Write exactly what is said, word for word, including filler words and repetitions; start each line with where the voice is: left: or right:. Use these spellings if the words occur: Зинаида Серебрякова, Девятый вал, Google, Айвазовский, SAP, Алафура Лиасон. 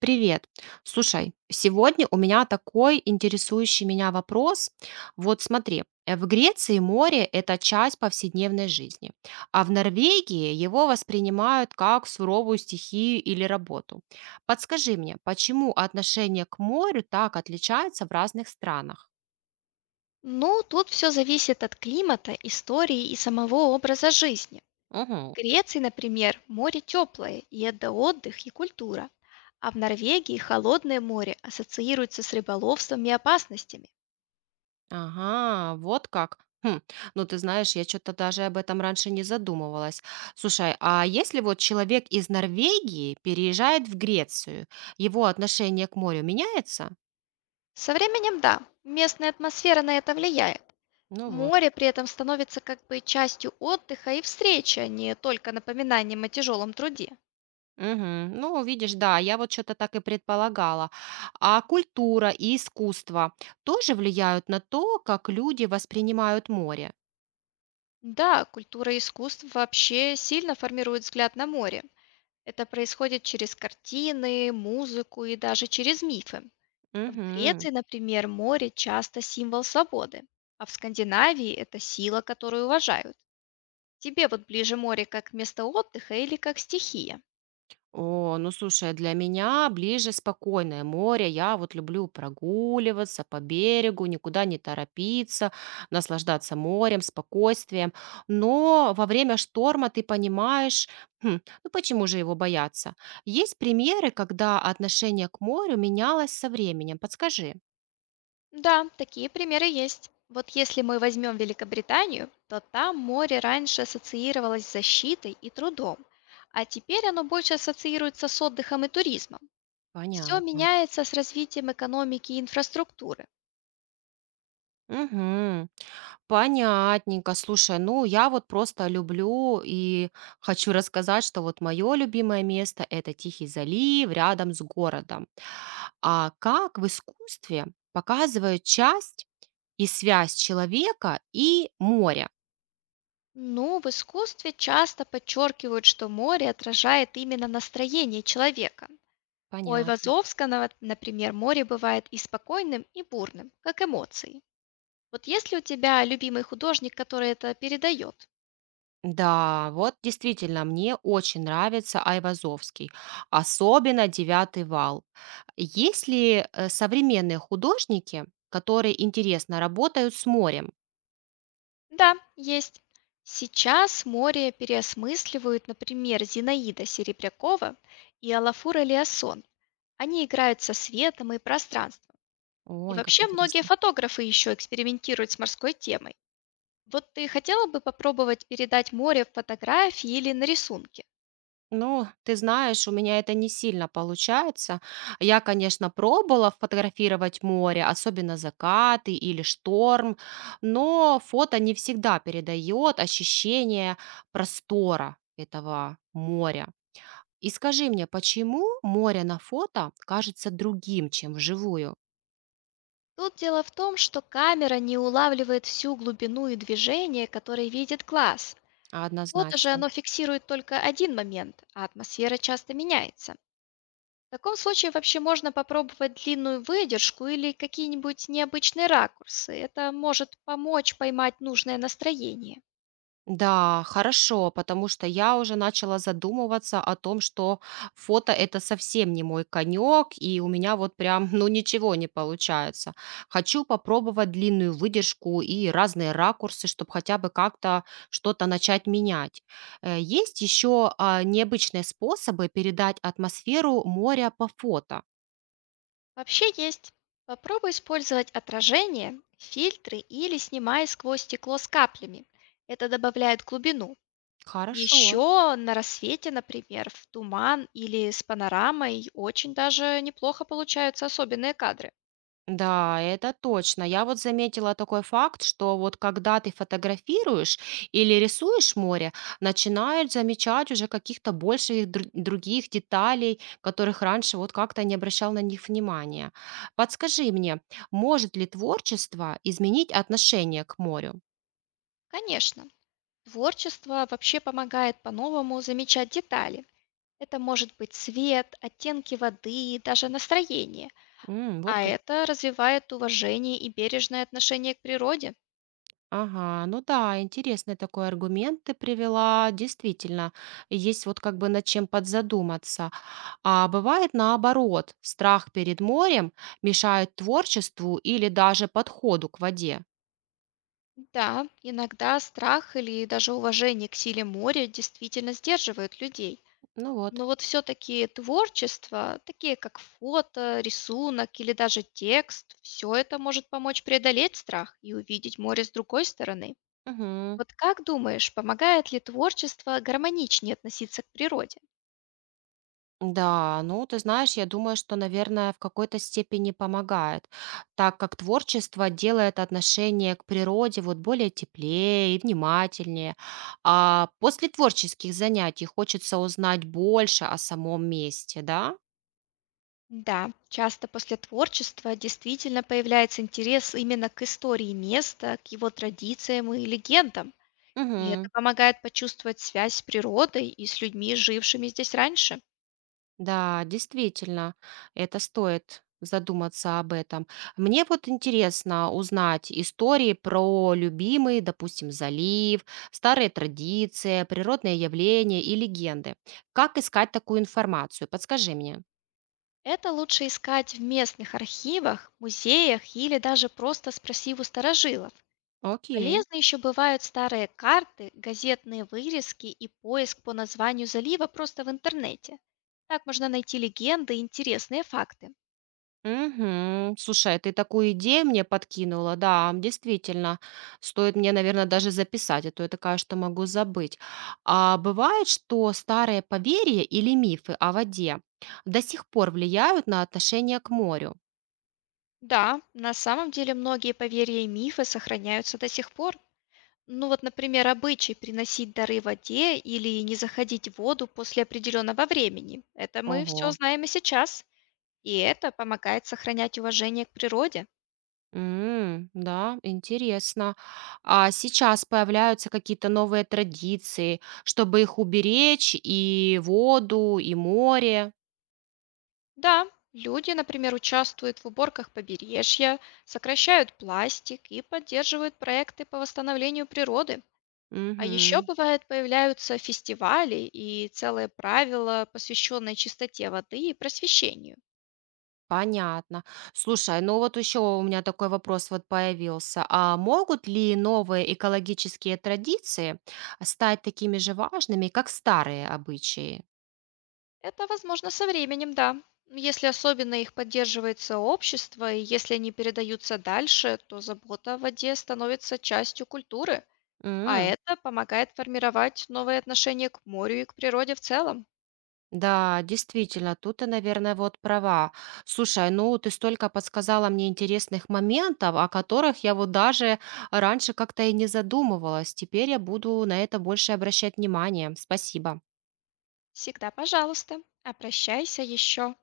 right: Привет. Слушай, сегодня у меня такой интересующий меня вопрос. Вот смотри, э, в Греции море– это часть повседневной жизни, а в Норвегии его воспринимают как суровую стихию или работу. Подскажи мне, почему отношение к морю так отличается в разных странах?
left: Ну, тут все зависит от климата, истории и самого образа жизни. В Греции, например, море теплое, и это отдых и культура. А в Норвегии холодное море ассоциируется с рыболовством и опасностями.
right: Ага, вот как. Хм, ну ты знаешь, я что-то даже об этом раньше не задумывалась. Слушай, а если вот человек из Норвегии переезжает в Грецию, его отношение к морю меняется?
left: Со временем, да, местная атмосфера на это влияет.
right: Ну вот.
left: Море при этом становится как бы частью отдыха и встречи, а не только напоминанием о тяжелом труде.
right: Мгм. Ну, видишь, да, я вот что-то так и предполагала. А культура и искусство тоже влияют на то, как люди воспринимают море.
left: Да, культура и искусство вообще сильно формирует взгляд на море. Это происходит через картины, музыку и даже через мифы. В
right: Мгм.
left: Греции, например, море часто символ свободы, а в Скандинавии это сила, которую уважают. Тебе вот ближе море как место отдыха или как стихия?
right: О, ну слушай, для меня ближе спокойное море. Я вот люблю прогуливаться по берегу, никуда не торопиться, наслаждаться морем, спокойствием. Но во время шторма ты понимаешь, «Хм, ну почему же его бояться?» Есть примеры, когда отношение к морю менялось со временем. Подскажи.
left: Да, такие примеры есть. Вот если мы возьмем Великобританию, то там море раньше ассоциировалось с защитой и трудом, а теперь оно больше ассоциируется с отдыхом и туризмом. Все
right: Понятно.
left: меняется с развитием экономики и инфраструктуры.
right: Мгм. Понятненько. Слушай, ну я вот просто люблю и хочу рассказать, что вот мое любимое место– это Тихий залив рядом с городом. А как в искусстве показывают часть и связь человека и моря?
left: Ну, в искусстве часто подчеркивают, что море отражает именно настроение человека. У
right: Понятно.
left: Айвазовского, например, море бывает и спокойным, и бурным, как эмоции. Вот есть ли у тебя любимый художник, который это передает?
right: Да, вот действительно, мне очень нравится Айвазовский, особенно «Девятый вал». Есть ли э, современные художники, которые интересно работают с морем?
left: Да, есть. Сейчас море переосмысливают, например, Зинаида Серебрякова и Алафура Лиасон. Они играют со светом и пространством. И
right: Ой, как
left: вообще многие
right: интересно.
left: фотографы еще экспериментируют с морской темой. Вот ты хотела бы попробовать передать море в фотографии или на рисунке?
right: Ну, ты знаешь, у меня это не сильно получается. Я, конечно, пробовала фотографировать море, особенно закаты или шторм, но фото не всегда передает ощущение простора этого моря. И скажи мне, почему море на фото кажется другим, чем вживую?
left: Тут дело в том, что камера не улавливает всю глубину и движение, которые видит глаз. Фото же
right: Однозначно.
left: оно фиксирует только один момент, а атмосфера часто меняется. В таком случае вообще можно попробовать длинную выдержку или какие-нибудь необычные ракурсы. Это может помочь поймать нужное настроение.
right: Да, хорошо, потому что я уже начала задумываться о том, что фото это совсем не мой конек, и у меня вот прям, ну, ничего не получается. Хочу попробовать длинную выдержку и разные ракурсы, чтобы хотя бы как-то что-то начать менять. Э, Есть еще необычные способы передать атмосферу моря по фото.
left: Вообще есть. Попробуй использовать отражение, фильтры или снимай сквозь стекло с каплями. Это добавляет глубину.
right: Хорошо.
left: Еще на рассвете, например, в туман или с панорамой очень даже неплохо получаются особенные кадры.
right: Да, это точно. Я вот заметила такой факт, что вот когда ты фотографируешь или рисуешь море, начинают замечать уже каких-то больше их дру- других деталей, которых раньше вот как-то не обращал на них внимания. Подскажи мне, может ли творчество изменить отношение к морю?
left: Конечно, творчество вообще помогает по-новому замечать детали. Это может быть цвет, оттенки воды, и даже настроение.
right: М, вот
left: А
right: как.
left: это развивает уважение и бережное отношение к природе.
right: Ага, ну да, интересный такой аргумент ты привела. Действительно, есть вот как бы над чем подзадуматься. А бывает наоборот, страх перед морем мешает творчеству или даже подходу к воде.
left: Да, иногда страх или даже уважение к силе моря действительно сдерживают людей.
right: Ну вот.
left: Но вот все-таки творчество, такие как фото, рисунок или даже текст, все это может помочь преодолеть страх и увидеть море с другой стороны.
right: Мгм.
left: Вот как думаешь, помогает ли творчество гармоничнее относиться к природе?
right: Да, ну ты знаешь, я думаю, что, наверное, в какой-то степени помогает, так как творчество делает отношение к природе вот более теплее и внимательнее. А после творческих занятий хочется узнать больше о самом месте, да?
left: Да, часто после творчества действительно появляется интерес именно к истории места, к его традициям и легендам. И это
right: Мгм.
left: помогает почувствовать связь с природой и с людьми, жившими здесь раньше.
right: Да, действительно, это стоит задуматься об этом. Мне вот интересно узнать истории про любимый, допустим, залив, старые традиции, природные явления и легенды. Как искать такую информацию? Подскажи мне.
left: Это лучше искать в местных архивах, музеях или даже просто спросив у старожилов.
right: Окей.
left: Полезны еще бывают старые карты, газетные вырезки и поиск по названию залива просто в интернете. Так можно найти легенды и интересные факты.
right: Мгм. Слушай, а ты такую идею мне подкинула, да, действительно. Стоит мне, наверное, даже записать, а то я такая, что могу забыть. А бывает, что старые поверья или мифы о воде до сих пор влияют на отношение к морю.
left: Да, на самом деле многие поверья и мифы сохраняются до сих пор. Ну вот, например, обычай приносить дары воде или не заходить в воду после определенного времени. Это мы все
right: Ого.
left: знаем и сейчас, и это помогает сохранять уважение к природе.
right: М, да, интересно. А сейчас появляются какие-то новые традиции, чтобы их уберечь и воду, и море.
left: Да, люди, например, участвуют в уборках побережья, сокращают пластик и поддерживают проекты по восстановлению природы. А еще бывает появляются фестивали и целые правила, посвященные чистоте воды и просвещению.
right: Понятно. Слушай, ну вот еще у меня такой вопрос вот появился. А могут ли новые экологические традиции стать такими же важными, как старые обычаи?
left: Это возможно со временем, да. Если особенно их поддерживает сообщество, и если они передаются дальше, то забота о воде становится частью культуры, а
right: М,
left: это помогает формировать новые отношения к морю и к природе в целом.
right: да, действительно, тут ты, наверное, вот права. Слушай, ну ты столько подсказала мне интересных моментов, о которых я вот даже раньше как-то и не задумывалась. Теперь я буду на это больше обращать внимание. Спасибо.
left: Всегда, пожалуйста, обращайся еще.